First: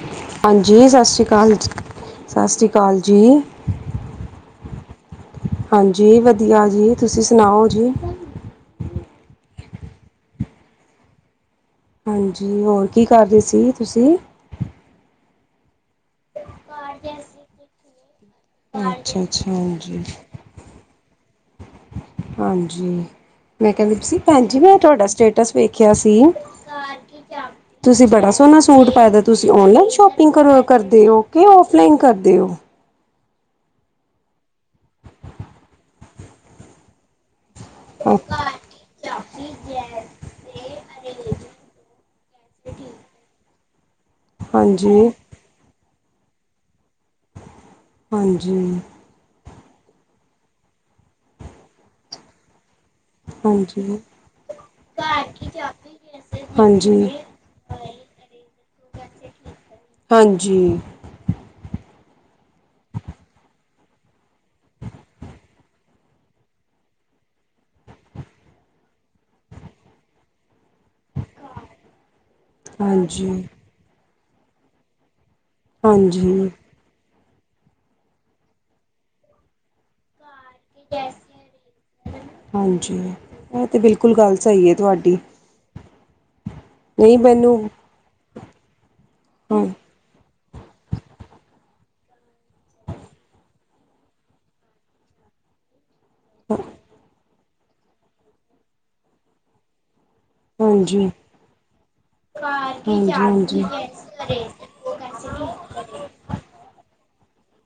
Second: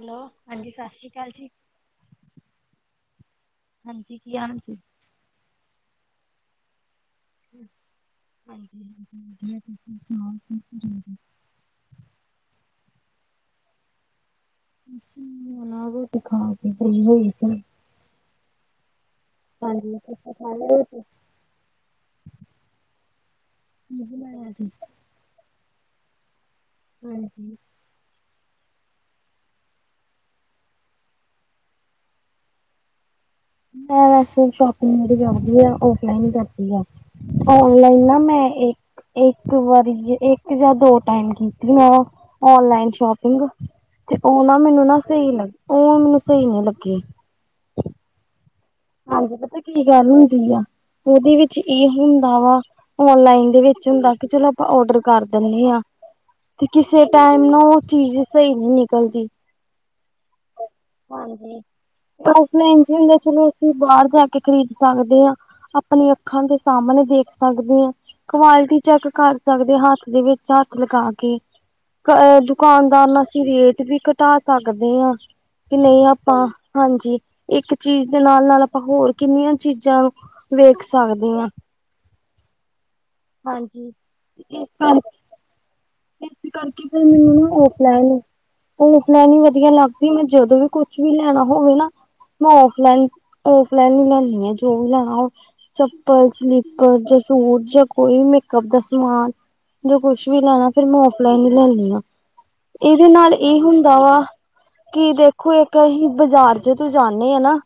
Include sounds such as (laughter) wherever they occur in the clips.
Hello. ਹਾਂਜੀ, ਸਤਿ ਸ਼੍ਰੀ ਸਸਸ਼੍ਰੀ ਅਕਾਲ ਜੀ, ਕਾਲ, ਸਸਸ਼੍ਰੀ ਕਾਲ ਜੀ ਹਾਂਜੀ, ਕੀ ਹਾਲ ਜੀ ਹਾਂਜੀ, ਵਧੀਆਂ ਜੀ, ਤੁਸੀਂ ਸੁਣਾਓ ਜੀ ' (unintelligible) ਹਾਂਜੀ, ਹੋਰ ਕੀ ਕਰ ਰਹੇ ਸੀ ਤੁਸੀਂ? ' (unintelligible) ' (unintelligible) ਅੱਛਾ ਅੱਛਾ ਹਾਂਜੀ ਹਾਂਜੀ, ਮੈਂ ਕਹਿੰਦੀ ਕੀ ਪਈ ਸੀ, ਭੈਣ ਬਣਾਇਆ ਜੀ, ਸੀ? ਤੁਹਾਡਾ ਸਟੇਟਸ ਵੇਖਿਆਂ ਸੀ ਹਾਂਜੀ ਤੁਸੀਂ ਬੜਾ ਸੋਹਣਾ ਸੂਟ ਪਾਇਆ ਦਾ ਤੁਸੀਂ ਔਨਲਾਈਨ ਸ਼ੋਪਿੰਗ ਕਰ ਕਰਦੇ ਓ ਕਿ ਔਫਲਾਈਨ ਕਰਦੇ ਓ ਮੈਂ ਵੈਸੇ ਸ਼ੋਪਿੰਗ ਜਿਹੜੀ ਕਰਦੀ ਆ ਔਫਲਾਈਨ ਹੀ ਕਰਦੀ ਆ। ਔਨਲਾਈਨ ਨਾ ਮੈਂ ਇ ਇੱਕ ਵਾਰੀ ਦੇ ਇੱਕ ਜਾਂ ਦੋ ਟਾਇਮ ਕੀਤੀ ਮੈਂ ਔਨਲਾਈਨ ਸ਼ੋਪਿੰਗ ਤੇ ਉਹ ਨਾ ਮੈਂਨੂੰ ਹਾਂਜੀ ਨਾ ਸਹੀ ਲੱਗੀ ਮੈਂਨੂੰ ਸਹੀ ਨ੍ਹੀਂ ਲੱਗੀ ਹਾਂਜੀ ਹਾਂਜੀ ਪਤਾ ਕੀ ਗੱਲ ਹੁੰਦੀ ਆ ਉਹਦੇ ਵਿੱਚ ਇਹ ਹੁੰਦਾ ਵਾ ਔਨਲਾਈਨ ਦੇ ਵਿੱਚ ਹਾਂਜੀ ਹੁੰਦਾ ਕਿ ਚਲੋ ਆਪਾਂ ਔਡਰ ਕਰ ਦਿੰਦੇ ਆ ਤੇ ਹਾਂਜੀ, ਕਿਸੇ ਟਾਈਮ ਨੂੰ ਉਹ ਚੀਜ਼ ਸਹੀ ਨ੍ਹੀਂ ਨਿਕਲਦੀ ਹਾਂਜੀ ਹਾਂਜੀ ਔਫ਼ਲਾਈਨ ਚ ਹੁੰਦਾ ਚਲੋ ਬਾਹਰ ਜਾ ਕੇ ਖ਼ਰੀਦ ਸਕਦੇ ਆ ਆਪਣੀ ਅੱਖਾਂ ਦੇ ਸਾਹਮਣੇ ਦੇਖ ਸਕਦੇ ਓ ਕੁਆਲਿਟੀ ਚੈੱਕ ਕਰ ਸਕਦੇ ਹੱਥ ਦੇ ਵਿੱਚ ਝੱਥ ਲਗਾ ਕੇ ਦੁਕਾਨਦਾਰ ਨਾ ਹਾਂਜੀ, ਅਸੀਂ ਰੇਟ ਵੀ ਘਟਾ ਸਕਦੇ ਆ ਕਿ ਨਹੀਂ ਆਪਾਂ ਹਾਂਜੀ। ਹਾਂਜੀ ਇੱਕ ਚੀਜ਼ ਤੇ ਨਾਲ਼- ਨਾਲ਼ ਆਪਾਂ ਹੋਰ ਕਿੰਨੀਆਂ ਚੀਜ਼ਾਂ ਨੂੰ ਵੇਖ ਸਕਦੇ ਆ। ਹਾਂਜੀ ਇਹ ਤੇ ਹਾਂਜੀ ਬਿਲਕੁੱਲ ਗੱਲ ਸਹੀ ਇਸ ਏ ਤੁਹਾਡੀ ਕਰਕੇ ਇਸ ਕਰਕੇ ਫੇ਼ਰ ਮੈਨੂੰ ਨਾ ਔਫ਼ਲਾਈਨ -ਔਫ਼ਲਾਈਨ ਈ ਹਾਂ, ਵਧੀਆਂ ਲੱਗ ਵੀ ਮੈਂ ਜਦੋਂ ਵੀ ਕੁਛ ਵੀ ਲੈਣਾ ਹੋਵੇ ਨਾ ਮੈਂ ਔਫ਼ਲਾਈਨ- ਔਫ਼ਲਾਈਨ ਈ ਲੈੰਣੀ ਆ ਜੋ ਵੀ ਲੈਣਾ ਹੋਵੇ ਚ ਚਾਹੇ ਸਲੀਪਰ ਜਾਂ ਸੂਟ ਜਾਂ ਕੋਈ ਵੀ ਮੇਕਅਪ ਦਾ ਸਮਾਨ ਦੇ ਕੁਛ ਵੀ ਲੈਣਾ ਫੇ਼ਰ ਮੈਂ ਹਾਂਜੀ। ਔਫ਼ਲਾਈਨ ਈ ਲੈਣੀ ਆ। ਇਹਦੇ ਨਾਲ਼ ਇਹ ਹੁੰਦਾ ਵਾ ਕਿ ਦੇਖ ਤੇ ਇੱਕ ਅਸੀਂ ਬਾਜ਼ਾਰ ਚ ਜਦੋਂ ਜਾਂਣੇ ਆ ਨਾ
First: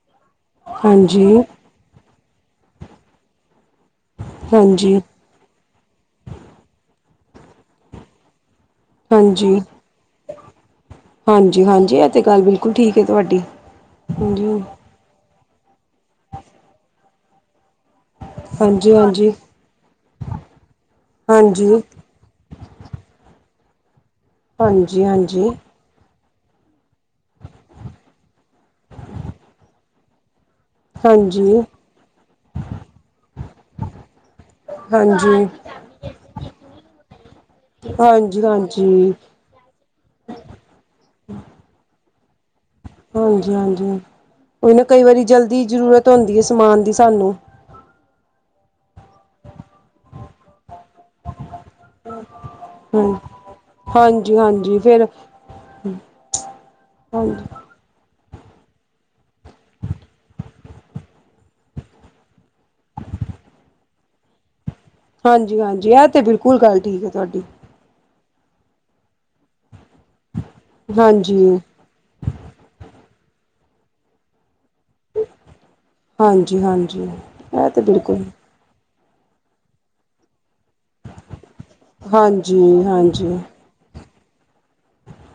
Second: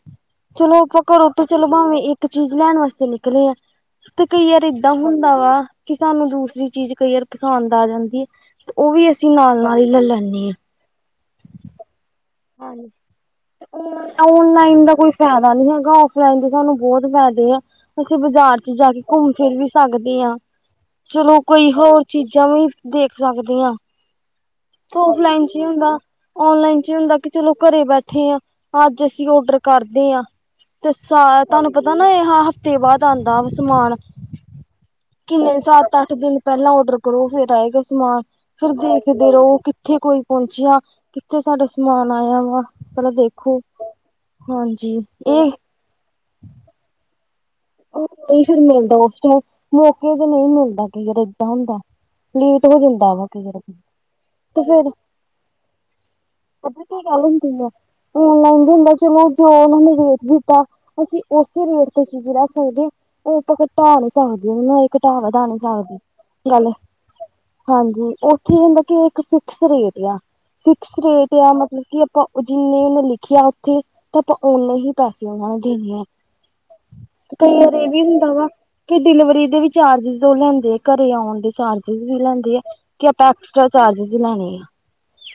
ਚਲੋ ਆਪਾਂ ਹਾਂਜੀ, ਘਰੋਂ ਤਾ ਚਲੋ ਭਾਵੇਂ ਇੱਕ ਚੀਜ਼ ਲੈਣ ਵਾਸਤੇ ਨਿਕਲ਼ੇ ਆ ਤੇ ਕਈ ਆਰ ਹਾਂਜੀ, ਏਦਾਂ ਹੁੰਦਾ ਵਾ ਕਿ ਸਾਨੂੰ ਦੂਸਰੀ ਚੀਜ਼ ਕਈ ਵਾਰ ਪਸੰਦ ਜਾਂਦੀ ਹੈ ਉਹ ਵੀ ਅਸੀਂ ਹਾਂਜੀ। ਨਾਲ਼ -ਨਾਲ਼ ਈ ਲੈ ਲੈਂਣੇ ਆ ਹਾਂਜੀ- ਹਾਂਜੀ ਐ ਹਾਂਜੀ ਹਾਂਜੀ। ਔਨਲਾਈਨ ਦਾ ਕੋਈ ਫਾਇਦਾ ਨੀਂ ਹੈਗਾ ਔਫਲਾਈਨ ਦੇ ਸਾਨੂੰ ਬਹੁਤ ਫਾਇਦੇ ਆ। ਤੁਸੀਂ ਬਾਜ਼ਾਰ'ਚ ਜਾ ਹਾਂਜੀ, ਹਾਂਜੀ, ਕੇ ਘੁੰਮ ਹਾਂਜੀ, ਫਿਰ ਵੀ ਸਕਦੇ ਹਾਂ ਚਲੋ ਕੋਈ ਹਾਂਜੀ, ਹੋਰ ਚੀਜ਼ਾਂ ਵੀ ਦੇਖ ਸਕਦੀ ਹਾਂ, ਕੇ ਔਫਲਾਈਨ ਹਾਂਜੀ, 'ਚ ਹੀ ਹੁੰਦਾ ਔਨਲਾਈਨ'ਚ ਹੁੰਦਾ ਕਿ ਚਲੋ ਘਰੇ ਬੈਠੇ ਆ, ਅੱਜ ਅਸੀਂ ਆਰਡਰ ਕਰਦੇ ਹਾਂ। ਹਾਂਜੀ। ਹਾਂਜੀ। ਤੁਹਾਨੂੰ ਪਤਾ ਨਾਂ ਇਹ ਹਫ਼ਤੇ ਬਾਅਦ ਆਉਂਦਾ ਸਮਾਨ ਚਾਬੀ ਕਿੰਨੇ ਸੱਤ, ਅੱਠ ਦਿਨ ਪਹਿਲਾਂ ਔਡਰ ਕਰੋ ਫਿਰ ਆਏਗਾ ਸਮਾਨ ਹਾਂਜੀ ਫਿਰ ਹਾਂਜੀ ਦੇਖਦੇ ਰਹੋ ਕਿੱਥੇ ਕੋਈ ਪਹੁੰਚਿਆ, ਕਿੱਥੇ ਸਾਡਾ ਸਮਾਨ ਆਇਆ ਵਾ ਪਹਿਲਾਂ ਦੇਖੋ ਹਾਂਜੀ-ਹਾਂਜੀ, ਉਹ ਨਾਂ ਹਾਂਜੀ ਕਈ ਵਾਰੀ ਇਹ ਜਲਦੀ ਜ਼ਰੂਰਤ ਹੁੰਦੀ ਹੈ ਸਮਾਨ ਦੀ ਸਾਨੂੰ ਉਹ ਨਹੀਂ ਫਿਰ ਮਿਲਦਾ ਉਸ ਟਾਈਮ ਮੌਕੇ ਤੇ ਨਹੀਂ ਮਿਲਦਾ ਕਈ ਵਾਰ ਏਦਾਂ ਹੁੰਦਾ। ਲੇਟ ਹੋ ਜਾਂਦਾ ਹਮ ਵਾ ਕਈ ਵਾਰ ਹਾਂਜੀ ਤੇ ਹਾਂਜੀ ਫਿਰ ਪਤਾ ਕੀ ਗੱਲ ਹਾਂਜੀ ਹੁੰਦੀ ਆ। ਔਨਲਾਈਨ ਵੀ ਹੁੰਦਾ ਚਲੋ ਜੋ ਉਹਨਾਂ ਨੇ ਰੇਟ ਦਿੱਤਾ ਅਸੀਂ ਉਸੇ ਰੇਟ ਤੇ ਕੀ ਹੋ ਗੇ ਉਹ ਤਾਂ ਫਿਰ ਘਟਾ ਨਹੀਂ ਸਕਦੇ ਆ ਹਨਾਂ ਏ। ਘਟਾ-ਵਧਾ ਨਹੀਂ ਹਾਂਜੀ ਹਾਂਜੀ ਸਕਦੀ ਇਹ ਤੇ ਬਿਲਕੁਲ ਗੱਲ ਠੀਕ ਹੈ ਤੁਹਾਡੀ ਹਾਂਜੀ, ਉੱਥੇ ਏ ਹੁੰਦਾ ਕਿ ਇਹ ਇੱਕ ਫਿਕਸ ਰੇਟ ਆ ਫਿਕਸ ਰੇਟ ਹਾਂਜੀ ਆ ਮਤਲਬ ਕਿ ਜਿੰਨੇ ਉਹਨੇ ਲਿਖਿਆ ਉੱਥੇ ਤਾਂ ਆਪਾਂ ਓਨੇ ਹੀ ਪੈਸੇ ਉਹਨਾ ਨੂੰ ਦੇਣੇ ਆ। ਹਾਂਜੀ-ਹਾਂਜੀ। ਕਈ ਵਾਰ ਇਹ ਵੀ ਹੁੰਦਾ ਵਾ ਕਿ ਡਿਲੀਵਰੀ ਦੇ ਵੀ ਚਾਰਜਿਸ ਦੋ ਉਹ ਲੈਂਦੇ ਆ। ਘਰੇ ਆਉਣ ਦੇ ਚਾਰਜਿਸ ਵੀ ਲੈਂਦੇ ਆ, ਹਾਂਜੀ ਕਿ ਆਪਾਂ ਹਾਂਜੀ ਐਕਸਟਰਾ ਚਾਰਜਿਸ ਵੀ ਲੈਣੇ ਆ।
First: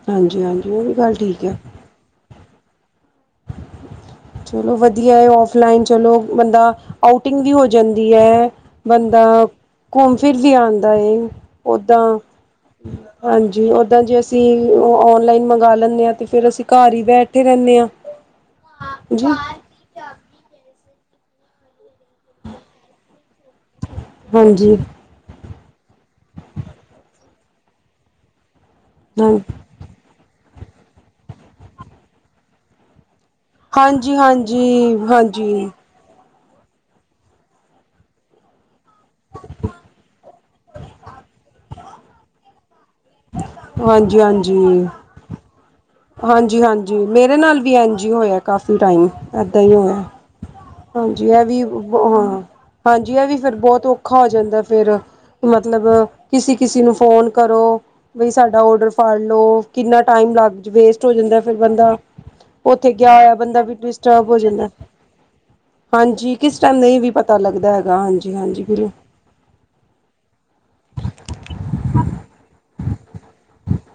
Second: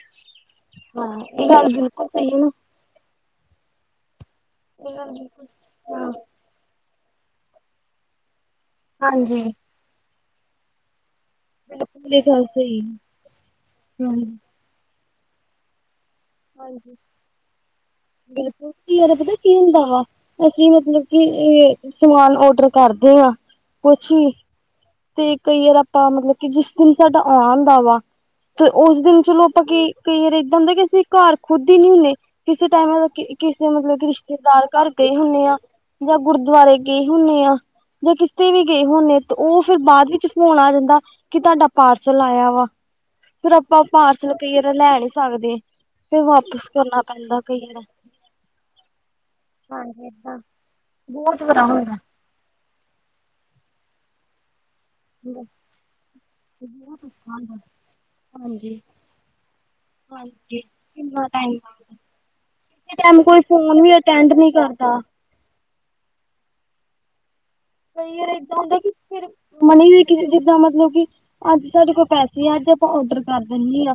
ਹਾਂਜੀ ਹਾਂਜੀ ਉਹ ਵੀ ਗੱਲ ਹਾਂ, ਠੀਕ ਇਹ ਹੈ ਗੱਲ ਬਿਲਕੁਲ ਸਹੀ ਏ ਨਾਂ। ਚਲੋ ਵਧੀਆ ਏ ਔਫਲਾਈਨ ਚਲੋ, ਬੰਦਾ ਆਊਟਿੰਗ ਵੀ ਹੋ ਜਾਂਦੀ ਏ। ਬੰਦਾ ਹਾਂਜੀ ਘੁੰਮ ਫਿਰ ਵੀ ਆਦਾ ਏ। ਓਦਾਂ ਬਿਲਕੁਲ ਇਹ ਗੱਲ ਸਹੀ ਹੈ। ਹਾਂਜੀ ਓਦਾਂ ਜੇ ਹਮ। ਅਸੀਂ ਉਹ ਔਨਲਾਈਨ ਮੰਗਵਾ ਲੈਨੇ ਹਾਂ ਤੇ ਫਿਰ ਅਸੀਂ ਘਰ ਹਾਂਜੀ ਹੀ ਬੈਠੇ ਰਹਿੰਣੇ ਹਾਂ। ਬਿਲਕੁਲ ਕਈ ਵਾਰ ਜੀ ਪਤਾ ਕੀ ਹੁੰਦਾ ਵਾ ਅਸੀਂ ਮਤਲਬ ਕਿ ਇਹ ਸਮਾਨ ਓਡਰ ਕਰਦੇ ਹਾਂ ਕੁਛ ਵੀ। ਹਾਂਜੀ ਤੇ ਕਈ ਵਾਰ ਆਪਾਂ ਮਤਲਬ ਕਿ ਜਿਸ ਦਿਨ ਸਾਡਾ ਆਣਦਾ ਵਾ ਤੇ ਉਸ ਦਿਨ ਹਾਂ ਚਲੋ ਆਪਾਂ ਕੀ ਕਈ ਵਾਰ ਏਦਾਂ ਹੁੰਦਾ ਕਿ ਅਸੀਂ ਘਰ ਖੁੱਦ ਹੀ ਨਹੀਂ ਹੁੰਦੇ। ਕਿਸੇ ਟਾਈਮ ਕੀ ਕਿਸੇ ਮਤਲਬ ਕਿ ਹਾਂਜੀ ਰਿਸ਼ਤੇਦਾਰ ਘਰ ਹਾਂਜੀ ਗਏ ਹੁਣੇ ਆ। ਹਾਂਜੀ ਜਾਂ ਗੁਰਦੁਆਰੇ ਗਏ ਹੁਨੇ ਆ ਜਾਂ ਕਿਤੇ ਵੀ ਗਏ ਹੁੰਨੇ ਤਾਂ ਉਹ ਫਿਰ ਬਾਅਦ ਵਿੱਚ ਫੋਣ ਆ ਜਾਂਦਾ ਕਿ ਤੁਹਾਡਾ ਪਾਰਸਲ ਆਇਆ ਵਾ। ਫਿਰ ਆਪਾਂ ਪਾਰਸਲ ਕਈ ਵਾਰ ਲੈ ਨੀ ਸਕਦੇ। ਫਿਰ ਵਾਪਿਸ ਹਾਂਜੀ-ਹਾਂਜੀ। ਕਰਨਾ ਮੇਰੇ ਪੈਂਦਾ ਨਾਲ ਕਈ ਵੀ ਵਾਰ ਐਂਜ ਹੀ ਹੋਇਆ ਕਾਫੀ ਟਾਈਮ ਏਦਾਂ ਹੀ ਹੋਇਆ। ਹਾਂਜੀ, ਇਹ ਵੀ ਹਾਂ ਹਾਂਜੀ ਇਹ ਵੀ ਫਿਰ ਬਹੁਤ ਔਖਾ ਹੋ ਜਾਂਦਾ ਫਿਰ। ਮਤਲਬ ਕਿਸੀ-ਕਿਸੀ ਨੂੰ ਫੋਨ ਕਰੋ। ਬਾਈ ਸਾਡਾ ਓਡਰ ਫੜ ਲੋ ਕਿੰਨਾਂ ਟਾਈਮ ਲੱਗ ਵੇਸਟ ਹੋ ਜਾਂਦਾ। ਫਿਰ ਬੰਦਾ ਉੱਥੇ ਕਿਸੇ ਗਿਆ ਟਾਈਮ ਹੋਇਆ ਕੋਈ ਬੰਦਾ ਵੀ ਫੋਨ ਡਿਸਟਰਬ ਅਟੈਂਡ ਹੋ ਨਹੀਂ ਜਾਂਦਾ। ਕਰਦਾ। ਹਾਂਜੀ, ਕਿਸ ਟਾਈਮ ਨਹੀਂ ਵੀ ਪਤਾ ਲੱਗਦਾ ਹੈਗਾ ਕਈ ਵਾਰ ਏਦਾਂ ਹਾਂਜੀ-ਹਾਂਜੀ ਹੁੰਦਾ ਬ ਕਿ ਫਿਰ ਮਨੀ ਵੀ ਕੀ ਜਿੱਦਾਂ ਮਤਲਬ ਕਿ ਅੱਜ ਸਾਡੇ ਕੋਲ ਪੈਸੇ ਆ ਅੱਜ ਆਪਾਂ ਓਡਰ ਕਰ ਦੇਣੇ ਆ।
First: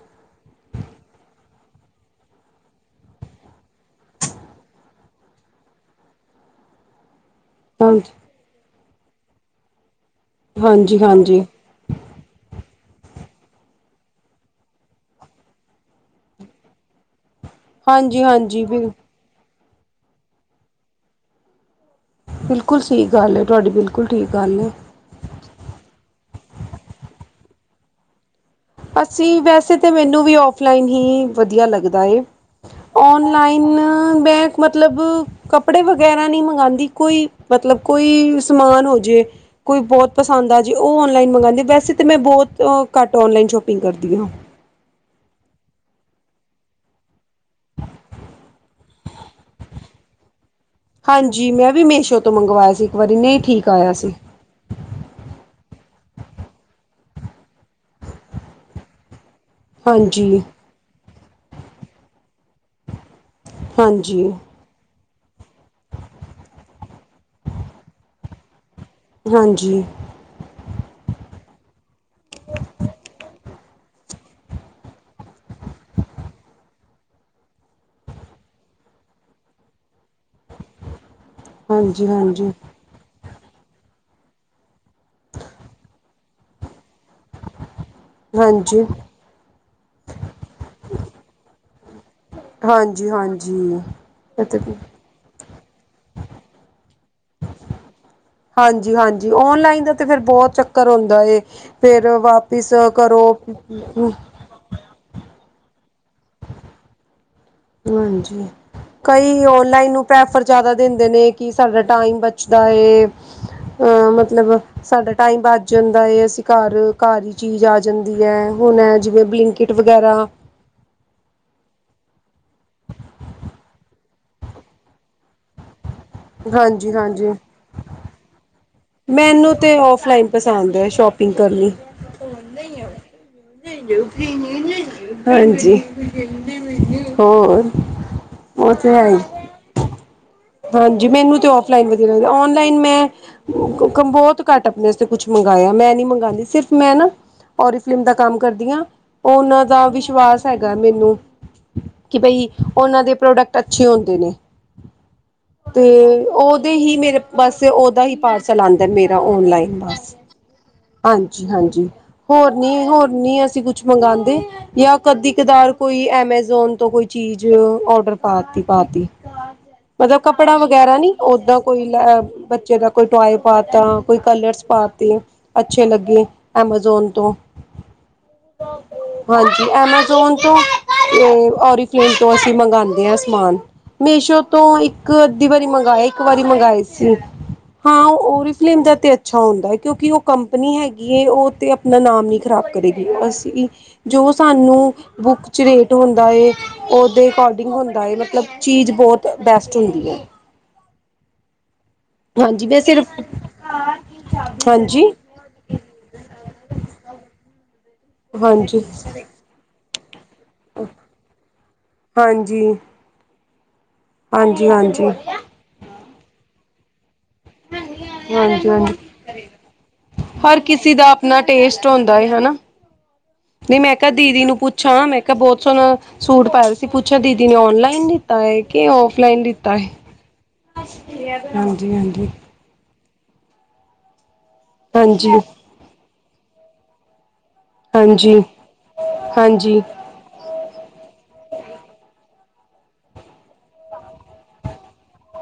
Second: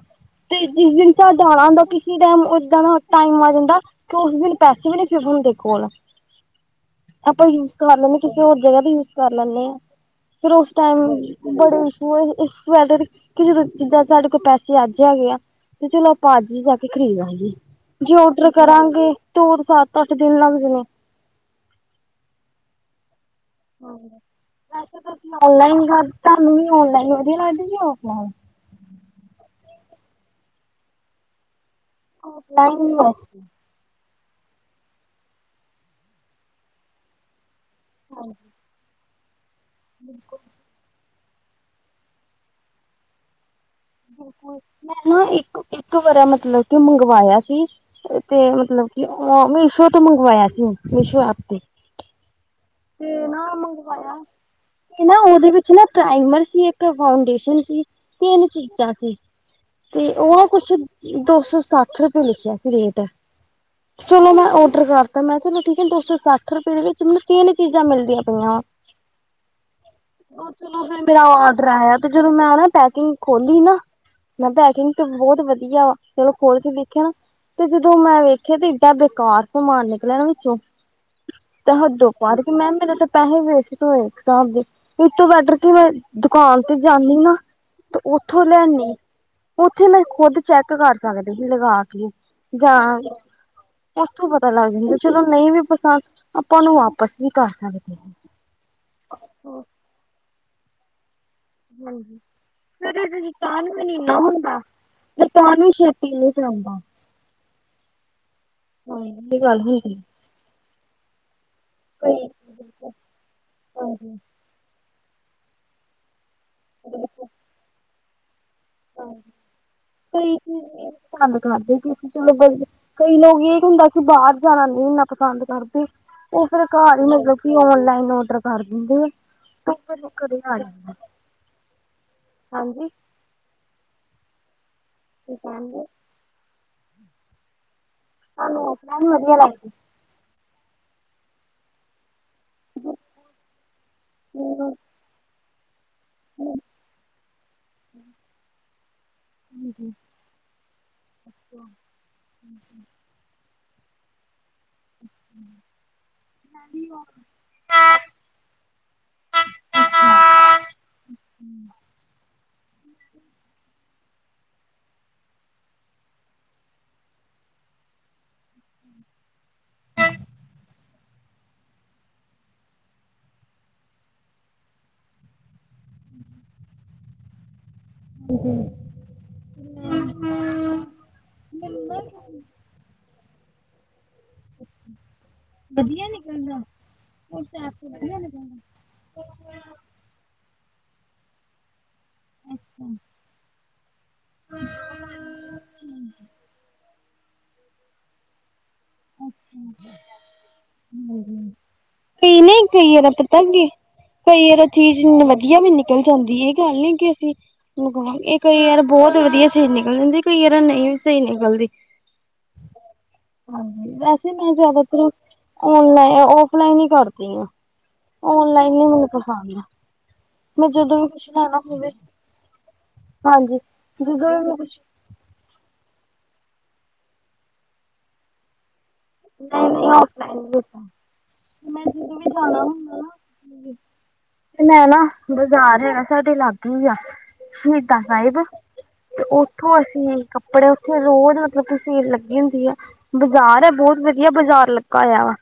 ਤੇ ਜਿਸ ਦਿਨ'ਚ ਜਾਣਾ ਹੁੰਦਾ ਕਿਸੇ ਟਾਈਮ ਏਦਾਂ ਦਾ ਟਾਈਮ ਆ ਜਾਂਦਾ। ਉਸ ਦਿਨ ਪੈਸੇ ਵੀ ਨੀ ਸੀ ਹੁੰਦੇ ਕੋਲ। (inaudible) ਆਪਾਂ ਯੂਜ ਕਰ ਹਾਂਜੀ ਲੈਂਦੇ ਹਾਂ ਕਿਸੇ ਹੋਰ ਜਗ੍ਹਾ ਦਾ ਯੂਜ ਕਰ ਲੈਣੇ ਆ। ਫਿਰ ਉਸ ਹਾਂਜੀ ਟਾਈਮ ਹਾਂਜੀ ਬੜੇ ਹੋਏ ਇਸ ਜਿੱਦਾਂ ਸਾਡੇ ਕੋਲ ਪੈਸੇ ਅੱਜ ਹੈਗੇ ਆ। ਤੇ ਚਲੋ ਆਪਾਂ ਅੱਜ ਹੀ ਜਾ ਕੇ ਖਰੀਦ ਲਾਗੇ। ਜੇ ਹਾਂਜੀ ਔਡਰ ਹਾਂਜੀ ਬਿਲ ਕਰਾਂਗੇ। ਨੂਰ ਸੱਤ-ਅੱਠ ਦਿਨ ਲੱਗ ਜਾਨੇ। ਬਿਲਕੁਲ ਸਹੀ ਗੱਲ ਏ, ਤੁਹਾਡੀ ਬਿਲਕੁਲ ਠੀਕ ਗੱਲ ਏ। ਤੁਸੀ ਔਨਲਾਈਨ ਕਰਹਾਨੂੰ ਔਨਲਾਈਨ ਵਧੀਆ ਲੱਗਦਾ ਕਿ ਔਫਲਾਈਨ। ਅਸੀ ਵੈਸੇ ਤੇ ਮੈਨੂੰ ਵੀ ਔਫ-ਲਾਈਨ ਹੀ। ਵਧੀਆ ਲੱਗਦਾ ਏ। Offline best. ਔਨ-ਲਾਈਨ ਮੈਂ ਮਤਲਬ, ਕੱਪੜੇ ਵਗੈਰਾ ਨਹੀਂ ਮੰਗਣਦੀ ਕੋਈ ਮਤਲਬ ਕੋਈ ਸਮਾਨ ਹੋਜੇ ਕੋਈ ਬਹੁਤ ਪਸੰਦ ਆਜੇ। ਉਹ ਔਨਲਾਈਨ ਮੰਗਵਾਦੀ ਵੈਸੇ ਤਾਂ ਮੈਂ ਬਹੁਤ ਘੱਟ ਔਨਲਾਈਨ ਸ਼ੋਪਿੰਗ ਕਰਦੀ ਹਾਂ। ਮੈਂ ਨਾ ਇੱਕ-ਇੱਕ ਵਰਾ ਮਤਲਬ ਕੇ ਮੰਗਵਾਇਆ ਸੀ। ਇੱਕ ਮਤਲਬ ਕਿ ਔ ਮੀਸੋ ਤੋਂ ਮੰਗਵਾਇਆ ਸੀ ਉਹ। ਹਾਂਜੀ, ਮੈਂ ਵੀ ਮੀਸੋ ਤੋਂ ਮੰਗਵਾਇਆ ਸੀ ਇੱਕ ਵਾਰੀ ਨਹੀਂ ਠੀਕ ਆਇਆ ਸੀ। ਤੇ ਉਹਦੇ ਵਿੱਚ ਨਾ ਕਾਈਮਰ ਸੀ ਇੱਕ ਫਾਊਡੇਸ਼ਨ ਸੀ। ਤਿੰਨ ਚੀਜ਼ਾਂ ਸੀ। ਤੇ ਉਹ ਹਾਂਜੀ ਨਾ ਕੁਛ ਦੋ ਸੌ ਸੱਠ ਰੁਪਏ ਲਿਖਿਆ ਸੀ ਰੇਟ। ਹਾਂਜੀ ਚਲੋ ਮੈਂ ਔਡਰ ਕਰਤਾ ਮੈਂ ਕਿਹਾ ਚਲੋ ਠੀਕ ਏ ਦੋ‌ ਸੌ ਸੱਠ ਰੁਪਏ ਦੇ ਵਿੱਚ ਮੈਨੂੰ ਤਿੰਨ ਚੀਜ਼ਾਂ ਮਿਲਦੀਆਂ ਪਈਆਂ। ਹਾਂਜੀ। ਉਹ ਚਲੋ ਫਿਰ ਮੇਰਾ ਔਰਡਰ ਆਇਆ, ਤੇ ਜਦੋਂ ਮੈਂ ਨਾ ਪੈਕਿੰਗ ਖੋਲੀ। ਤੇ ਨਾ, ਪੈਕਿੰਗ ਤਾਂ ਬਹੁਤ ਵਧੀਆ, ਜਦੋਂ ਖੋਲ ਕੇ ਵੇਖਿਆ ਨਾ। ਤੇ ਜਦੋਂ ਮੈਂ ਵੇਖਿਆ, ਤੇ ਏਡਾ ਬੇਕਾਰ ਸਮਾਨ ਨਿਕਲਿਆ ਨਾ ਵਿੱਚੋਂ, ਤੇ ਹਾਂਜੀ ਹਦੋਂ ਹਾਂਜੀ ਐ ਮੇਰੇ ਤਾਂ ਪੈਸੇ ਹੀ ਵੇਸਟ ਹੋਏ, ਇੱਕ ਹਿਸਾਬ ਦੇ, ਇਸ ਤੋਂ ਬੈਟਰ ਮੈਂ ਦੁਕਾਨ ਤੇ ਜਾਂਦੀ ਨਾ। ਤੇ ਉੱਥੋਂ ਹਾਂਜੀ ਲੈਣੀ, ਉੱਥੇ ਮੈਂ ਖੁਦ ਚੈੱਕ ਕਰ ਸਕਦੀ ਸੀ, ਲਗਾ ਕੇ। ਗਾ, ਹਾਂਜੀ ਹਾਂਜੀ ਉਥੋਂ ਪਤਾ ਅਤੇ ਲੱਗ ਜਾਂਦਾ ਸੀ। ਚਲੋ ਨਹੀਂ ਵੀ ਪਤਾ, ਆਪਾਂ ਉਹਨੂੰ ਵਾਪਿਸ ਵੀ ਕਰ ਸਕਦੇ ਆ। ਹਾਂਜੀ- ਹਾਂਜੀ, ਓਨ-ਲਾਈਨ ਦਾ ਤੇ ਫਿਰ ਬਹੁਤ ਚੱਕਰ ਹੁੰਦਾ ਏ। ਫੇਰ ਵਾਪਿਸ ਕਰੋ। ਮੈਂ ਕਿਹਾ ਵੀ ਛੇਤੀ ਨਹੀਂ ਚੱਲਦਾ। ਹਾਂਜੀ। ਇਹ ਕਈ ਗੱਲ ਔਨ-ਲਾਈਨ ਹੁੰਦੀ ਨੂੰ ਪ੍ਰੈਫਰ ਜਿਆਦਾ ਦਿੰਦੇ ਨੇ, ਕਿ ਸਾਡਾ ਟਾਈਮ ਬਚਦਾ ਹੈ। ਅ ਮਤਲਬ, ਸਾਡਾ ਟਾਈਮ ਬਚ ਜਾਂਦਾ ਏ, ਅਸੀਂ ਘਰ, ਘਰ ਹੀ ਚੀਜ਼ ਆ ਜਾਂਦੀ। ਦੀ ਐ ਹੁਣ ਐ, ਜਿਵੇਂ ਬਲਿੰਕਿਟ ਵਗੈਰਾ ਇਹ ਪਸੰਦ ਕਰਦੇ ਕਿ (unintelligible) ਕਈ ਲੋਕ ਇਹ ਹੁੰਦਾ, ਕਿ ਬਾਹਰ ਜਾਣਾ ਨਹੀਂ ਇੰਨਾ ਪਸੰਦ ਕਰਦੇ। ਉਹ ਫੇਰ ਹਾਂਜੀ ਘਰ, ਹਾਂਜੀ ਮਤਲਬ ਕੀ ਔਨ-ਲਾਈਨ ਔਡਰ ਕਰ ਦਿੰਦੇ। ਆ ਮੈਨੂੰ ਤੇ ਫਿਰ ਔਫ-ਲਾਈਨ ਘਰੇ ਪਸੰਦ ਏ, ਸ਼ੋਪਿੰਗ ਕਰਨੀ। ਹਾਂਜੀ। ਹਾਂਜੀ, (unintelligible) ਹੋਰ? ਸੋਨੂੰ ਉਹ ਓਫ ਤੇ ਹੈ ਲਾਇਨ ਹੀ ਵਧੀਆ ਲੱਗਦੇ। ਹਾਂਜੀ, ਮੈਨੂੰ ਤੇ ਔਫ-ਲਾਈਨ ਵਧੀਆ ਲੱਗਦੀ ਏ, ਔਨ- ਲਾਈਨ ਮੈਂ, ਬਹੁਤ ਘਟ ਆਪਣੇ ਬਾਸਤੇ ਕੁਛ ਮੰਗਵਾਉਦੀ। ਮੰਗਵਾਆ, ਮੈਂ ਨੀ ਮੰਗਾਉਂਦੀ, ਸਿਰਫ ਮੈਂ ਨਾ ਔਰੀਫਲਿਮ ਦਾ ਕੰਮ ਕਰਦੀ ਆ, ਂ ਉਨਾਂ ਦਾ ਵਿਸ਼ਵਾਸ ਹੈਗਾ ਮੈਨੂੰ। ਕਿ ਬਾਈ ਉਹਨਾਂ ਦੇ ਪਰੋਡੈਕਟ ਅੱਛੇ ਹੁੰਦੇ ਨੇ। ਤੇ ਉਹ ਦੇ ਹੀ ਮੇਰੇ ਬਸ ਓਦਾ ਹੀ ਪਾਰਸਲ ਆਦਾ ਮੇਰਾ ਓਨ-ਲਾਈਨ ਦਾ। ਹਾਂਜੀ- ਹਾਂਜੀ, ਹੋਰ ਨਹੀਂ, ਹੋਰ ਨਹੀਂ, ਅਸੀਂ ਕੁਛ ਮੰਗਾਦੇ। ਜਾ ਕਦੀ-ਕਦਾਰ ਕੋਈ, ਐਮਾਜ਼ੋਨ ਤੋਂ ਕੋਈ ਚੀਜ ਆਰਡਰ ਪਾਤੀ- ਪਾਤੀ। ਮਤਲਬ ਕੱਪੜਾ ਵਗੈਰਾ ਨੀ, ਓਦਾਂ ਕੋਈ ਲ ਬੱਚੇ ਦਾ ਕੋਈ ਟੋਏ ਪਾ ਤਾਂ, ਕੋਈ ਕਲਰਸ ਪਾ ਤੇ। ਅੱਛੇ ਲੱਗੇ ਐਮਾਜੌਣ ਤੋਂ। ਹ (inaudible) (unintelligible) ਹਾਂਜੀ, ਐਮਾਜ਼ੋਨ ਤੋਂ, ਤੇ ਓਰੀਫਲੇਨ ਤੋਂ, ਅਸੀਂ ਮੰਗਾਉਂਦੇ ਹਾਂ ਸਮਾਨ। ਮੀਸੋ਼ ਤੋਂ ਇੱਕ- ਅੱਧੀ ਵਾਰੀ ਮੰਗਾਏ, ਇੱਕ ਵਾਰੀ ਮੰਗਾਏ ਸੀ। ਹਾਂ ਓਰੀਫਲੇਮ ਦਾ ਤੇ ਅੱਛਾ ਹੁੰਦਾ, ਕਿਉਂਕਿ ਉਹ ਕੰਪਨੀ ਹੈਗੀ ਉਹ ਤੇ ਆ ਨਾਮ ਨੀ ਖ਼ਰਾਬ ਕਰੇਗੀ ਅਸੀਂ, ਜੋ ਸਾਨੂੰ ਬੁੱਕ 'ਚ ਰੇਟ ਹੁੰਦਾ ਏ ਉਹਦੇ ਅਕੋਡਿੰਗ ਹੁੰਦਾ ਹੈ, ਮਤਲਬ ਚੀਜ਼ ਬਹੁਤ ਬੈਸਟ ਹੁੰਦੀ ਹੈ। ਹੂੰ, ਕੀ ਨਹੀਂ ਹਾਂਜੀ ਮੈਂ ਕੋਈਦਾ ਸਿਰਫ ਪਤਾ ਕਿ ਕਈ ਵੇਰਾ ਚੀਜ਼ ਹਾਂਜੀ ਵਧੀਆ ਵੀ ਨਿਕਲ ਜਾਂਦੀ ਏ, ਇਹ ਗੱਲ ਨੀ ਕਿ ਅਸੀਂ ਇਹ ਕਈ ਵਾਰ ਹਾਂਜੀ। ਬਹੁਤ ਵਧੀਆ ਚੀਜ਼ ਨਿਕਲ ਜਾਂਦੀ, ਕਈ ਵਾਰ ਨਹੀਂ ਵੀ ਸਹੀ ਨਿਕਲਦੀ। ਹਾਂਜੀ। ਹਾਂਜੀ, ਵੈਸੇ ਮੈਂ ਹਾਂਜੀ, ਜ਼ਿਆਦਾਤਰ ਹਾਂਜੀ, ਨਲਾਈਨ, ਔਫਲਾਈਨ ਹੀ ਕਰਦੀ ਹਾਂ। ਹਾਂਜੀ, ਔਨਲਾਈਨ ਨੀ ਹਾਂਜੀ। ਮੈਨੂੰ ਪਸੰਦ। ਹਰ ਮੈਂ ਕਿਸੇ ਜਦੋਂ ਦਾ ਵੀ ਕੁਛ ਆਪਣਾ ਲੈਣਾ ਟੇਸਟ ਹੋਵੇ ਹੁੰਦਾ ਏ ਹਨਾ। ਹਾਂਜੀ ਨਹੀ ਮੈਂ ਕਿਹਾ ਜਦੋਂ ਦੀਦੀ ਵੀ ਮੈਂ ਨੂੰ ਕੁਛ ਪੁੱਛਾਂ ਮੈਂ ਬਹੁਤ ਸੋਣਾ ਸੂਟ ਪਾਇਆ ਸੀ ਪੁੱਛਿਆ ਦੀਦੀ ਨੇ ਔਨਲਾਈਨ ਦਿੱਤਾ ਹੈ ਕਿ ਔਫ- ਨਹੀਂ-ਨਹੀਂ ਔਫਲਾਈਨ ਫਲਾਈ, ਮੈਂ ਹਾਂਜੀ ਹਾਂਜੀ ਵੀ ਜਾਣਾ ਹੁੰਦਾ ਨਾ। ਤੇ ਮੈਂ ਨਾ ਹਾਂਜੀ ਬਾਜ਼ਾਰ ਜਿਹੜਾ ਨਾ ਸਾਡੇ ਲਾਗੇ ਹੀ ਆ। ਸ਼ਹੀਦਾਂ ਸਾਹਿਬ ਤੇ ਉੱਥੋਂ ਹਾਂਜੀ ਅਸੀਂ ਕ ਕੱਪੜੇ ਫਿਰ ਉੱਥੇ ਰੋਜ਼ ਮਤਲਬ ਕਿ ਸੇਲ ਲੱਗੀ ਹੁੰਦੀ ਆ। ਬਜ਼ਾਰ ਏ ਬਹੁਤ ਵਧੀਆ ਬਾਜ਼ਾਰ ਲੱਗਾ ਹੋਇਆ ਵਾ।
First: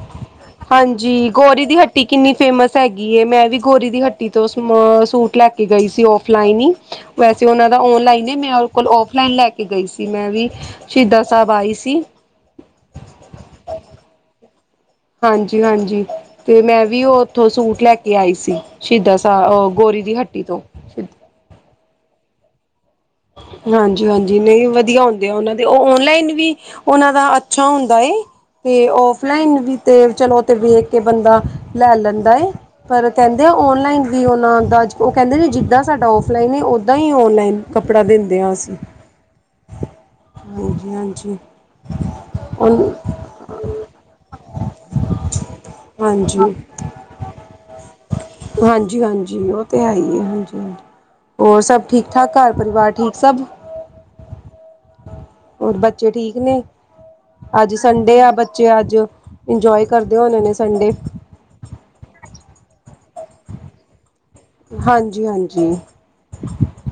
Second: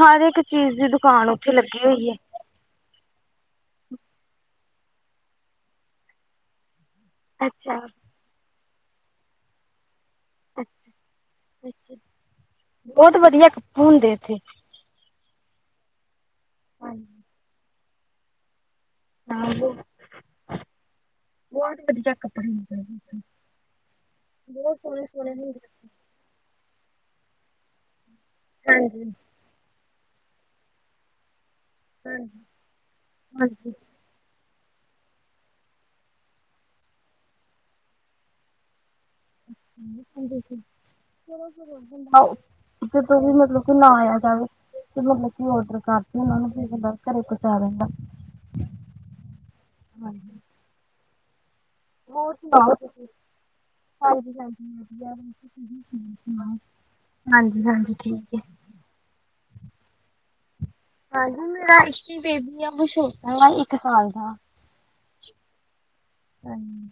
ਹਰ ਇੱਕ ਚੀਜ਼ ਦੀ ਹਾਂਜੀ, ਦੁਕਾਨ ਉੱਥੇ ਗੋਰੀ ਦੀ ਲੱਗੀ ਹੱਟੀ ਹੋਈ ਹੈ ਕਿੰਨੀ ਫੇਮਸ ਹੈਗੀ ਏ। ਮੈਂ ਵੀ ਗੋਰੀ ਦੀ ਹੱਟੀ ਤੋਂ ਸਮਾਅ ਸੂਟ ਲੈ ਕੇ ਗਈ ਸੀ ਔਫਲਾਈਨ ਹੀ। ਵੈਸੇ ਉਹਨਾਂ ਦਾ ਔਨਲਾਈਨ ਏ। ਮੈਂ ਉਹ ਕੋਲ ਔਫਲਾਈਨ ਲੈ ਕੇ ਗਈ ਸੀ ਵੀ ਸ਼ਹੀਦਾ ਸਾਹਿਬ ਆਈ ਸੀ। ਬਹੁਤ ਵਧੀਆ ਕੱਪੂ ਹੁੰਦੇ ਇੱਥੇ। ਹਾਂਜੀ ਹਾਂਜੀ ਤੇ ਮੈਂ ਵੀ ਉਹ ਉੱਥੋਂ ਸੂਟ ਲੈ ਕੇ ਆਈ ਸੀ। ਸ਼ਹੀਦਾਂ ਸਾ ਗੋਰੀ ਦੀ ਹੱਟੀ ਤੋਂ। ਬਹੁਤ ਵਧੀਆ ਕੱਪੜੇ ਹੁੰਦੇ। ਹਾਂਜੀ ਹਾਂਜੀ। ਨਹੀਂ ਵਧੀਆ ਹੁੰਦੇ ਆ ਉਹਨਾਂ ਦੇ ਉਹ ਓਨਲਾਈਨ ਵੀ ਉਹਨਾਂ ਦਾ ਅੱਛਾ ਹੁੰਦਾ ਏ ਤੇ ਫਲਾਈਨ ਵੀ ਤੇ ਚਲੋ ਤੇ ਵੇਖ ਕੇ ਬੰਦਾ ਲੈ ਲੈਂਦਾ ਏ, ਪਰ ਕਹਿੰਦੇ ਆ ਹਾਂਜੀ ਔਨਲਾਈਨ ਵੀ ਉਹਨਾਂ ਦਾ ਉਹ ਕਹਿੰਦੇ ਜੀ ਜਿੱਦਾਂ ਸਾਡਾ ਔਫਲਾਈਨ ਏ, ਉੱਦਾਂ ਹੀ ਔਨਲਾਈਨ। ਕੱਪੜਾ ਦਿੰਦੇ ਹਾਂ ਅਸੀਂ ਹਾਂਜੀ-ਹਾਂਜੀ। ਉਹ ਜਦੋਂ ਵੀ ਮਤਲਬ ਕਿ ਨਾ ਆਇਆ ਜਾਵੇ। ਤੇ ਮਤਲਬ ਔਡਰ ਕਰ ਦਿੰਦਾ, ਬੰਦਾ ਘਰੇ ਪਚਾ ਦਿੰਦਾ। ਹਾਂਜੀ-ਹਾਂਜੀ। ਉਹ ਤੇ ਏ ਹੀ ਏ। ਹਾਂਜੀ ਹਾਂਜੀ-ਹਾਂਜੀ, ਹੋਰ ਸਭ ਹੋਰ ਠੀਕ-ਠਾਕ। ਘਰ ਸੁਣਾਓ ਪਰਿਵਾਰ ਤੁਸੀਂ ਠੀਕ ਸਭ, ਹੋਰ ਬੱਚੇ ਠੀਕ ਨੇ। ਹਾਂਜੀ ਅੱਜ ਹਾਂਜੀ ਸੰਡੇ ਆ ਠੀਕ ਬੱਚੇ ਅੱਜ ਇੰਜੋਏ ਕਰਦੇ ਹੋਣੇ ਨੇ ਸੰਡੇ। ਹਾਂਜੀ, ਮੇਰਾ ਇੱਕੀ ਬੇਬੀ ਆ ਛੋਟ ਵਾ ਇੱਕ ਸਾਲ ਦਾ। ਹਾਂਜੀ ਹਾਂਜੀ, ਹਾਂਜੀ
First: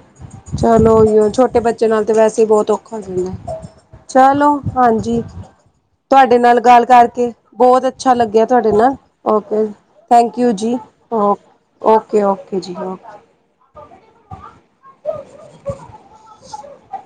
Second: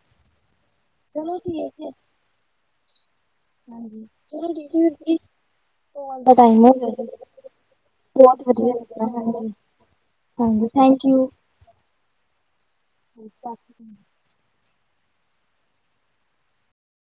ਚਲੋ ਛੋਟੇ ਬੱਚੇ ਨਾਲ ਤੇ ਵੈਸੇ ਬਹੁਤ ਔਖਾ ਹੋ ਜਾਂਦਾ ਚਲੋ, ਹਾਂਜੀ। ਕਾਲ ਦਾ ਤੁਹਾਡੇ ਨਾਲ ਟਾਈਮ ਹੋ ਗੱਲ ਗਿਆ ਜੀ ਕਰਕੇ ਬਹੁਤ ਅੱਛਾ ਲੱਗਿਆ ਤੁਹਾਡੇ ਨਾਲ ਓਕੇ। ਥੈਂਕ ਯੂ ਹਾਂਜੀ ਜੀ ਥੈਂਕ ਯੂ ਓ ਓਕੇ ਓਕੇ ਜੀ ਓਕੇ। ਤ (unintelligible)